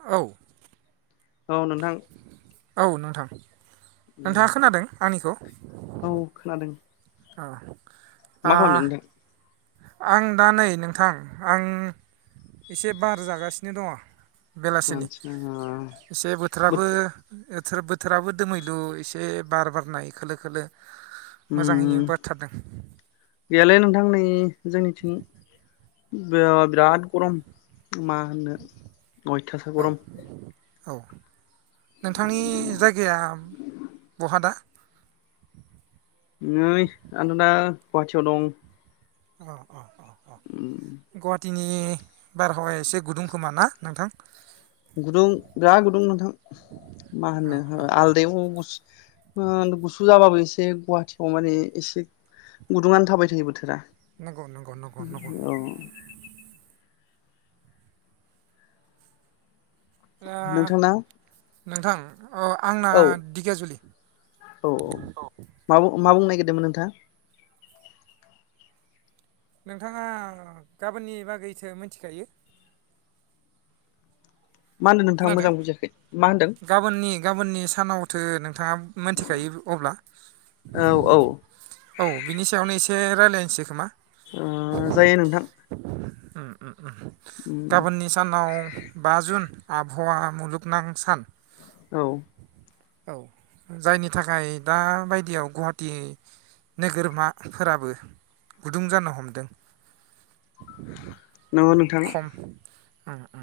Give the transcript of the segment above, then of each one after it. औ। औ नोंथां। औ नोंथां। उम नोंथाङा खोनादों आंनिखौ? औ खोनादों औ। आ मा खालामदों नोंथां? आं दा नै नोंथां आं एसे बार जागासिनो दङ। बेलासिनि आदसा एसे बोथोराबो। बोथ बोथोर बोथोराबो दोमैलु एसे बार बारनाय खोलो खोलो। उम‌ मोजाङैनो बारथारदों गैयालै नोंथां नै जोंनि बिराद गरम। मा होननो अयथासार औ गरम। औ नोंथांनि जायगाया बहा दा नै आनथदा गुवाहाटियाव दं अ अ अ गुहाटि टिनि बारहावाया एसे गुदुं खोमा ना नोंथां गुदुं बिराद गुदुं नोंथां मा औ औ होननो आलदायाव ओ गुसु जाबाबो एसे एसे गुवाहाटियाव माने एसे गुदुंङानो थाबाय थायो बोथोरा नंगौ नंगौ नंगौ नंगौ औ दा नोंथांनाव नोंथां अ आंना औ दिगाजुलि औ औ मा मा बुंनो नागिर दोंमोन नोंथां नोंथाङा गाबोननि बागैथो मिनथिखायो मा होनदों नोंथां आं खोनादों मोजां बुजियाखै मा होनदों थो नों नोंथाङा मिथिखायो अब्ला औ ओ औ बिनि सायावनो एसे रायलायसै खोमा ओ जायो नोंथां उम गाबोननि सानाव बा जुन आबहावा मुलुगनां सान औ औ जायनि थाखाय दाबायदियाव गुवाहाटि नोगोरमाफोराबो गुदुं जानो हमदों नगौ नोंथां ओ ओ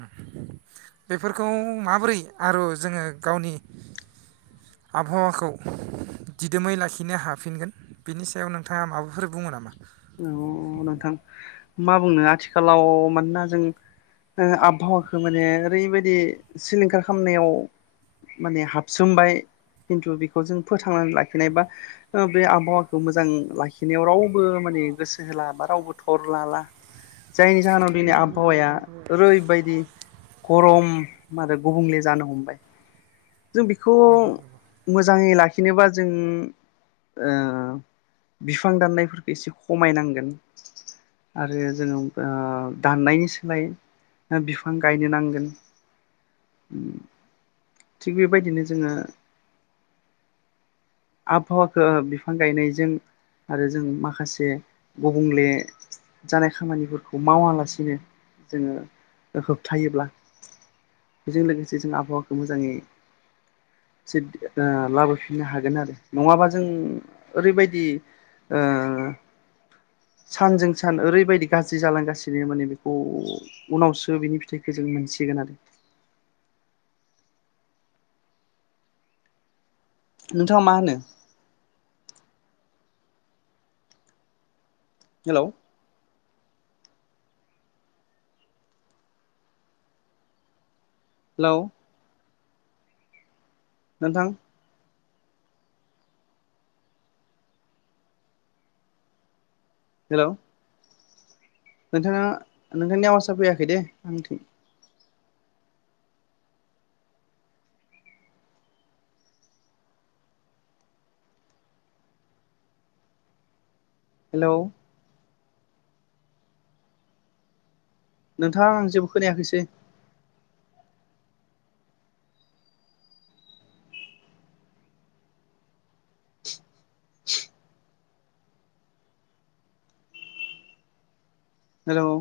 बेफोरखौ माबोरै आरो जोङो गावनि आबहावाखौ दिदोमै लाखिनो हाफिनगोन बिनि सायाव नोंथाङा माबाफोर बुङो नामा? औ नोंथां मा बुंनो आथिखालाव मानोना जों ओ आबहावाखौ माने ओरैबायदि सिलिंखार खालामनायाव माने हाबसोमबाय खिन्थु बेखौ जों फोथांनानै लाखिनाय बा ओ बे आबहावाखौ मोजां लाखिनायाव रावबो माने ने गोसो होला बा रावबो थर लाला जायनि जाहोनाव दिनै आबहावाया ओरैबायदि गरम आरो गुबुंले जानो हमबाय जों बेखौ नंगौ मोजाङै ला खिनोबा जों ओ बिफां दाननायफोरखौ एसे खमायनांगोन आरो जोङो ओ दाननायनि सोलाय बिफां गायनो नांगोन थिग बेबायदिनो जोङो आबहावाखौ बिफां गायनायजों आरो जों माखासे गुबुंले जानाय खामानिफोरखौ मावालासिनो जोङो होबथायोब्ला बेजों लोगोसे जों आबहावाखौ मोजाङै ओ लाबोफिननो हागोन आरो नङाबा जों ओरैबायदि ओ सानजों सान ओरैबायदि गाज्रि जालांगासिनो माने बेखौ उनावसो बिनि फिथाइखौ जों मोनसिगोन आरो नोंथाङा मा होनो हेल' हेल' नोंथां हेल' नोंथाङा नोंथांनि आवाजाव फैयाखै दे आं थिं हेलौ नोंथाङा आं जेबो खोनायाखिसै हेल'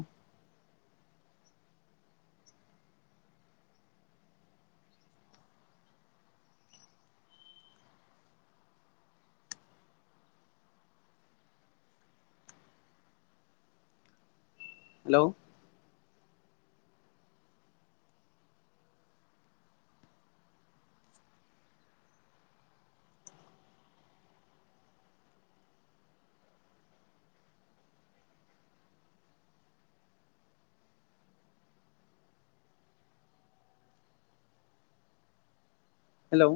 हेल' हेल'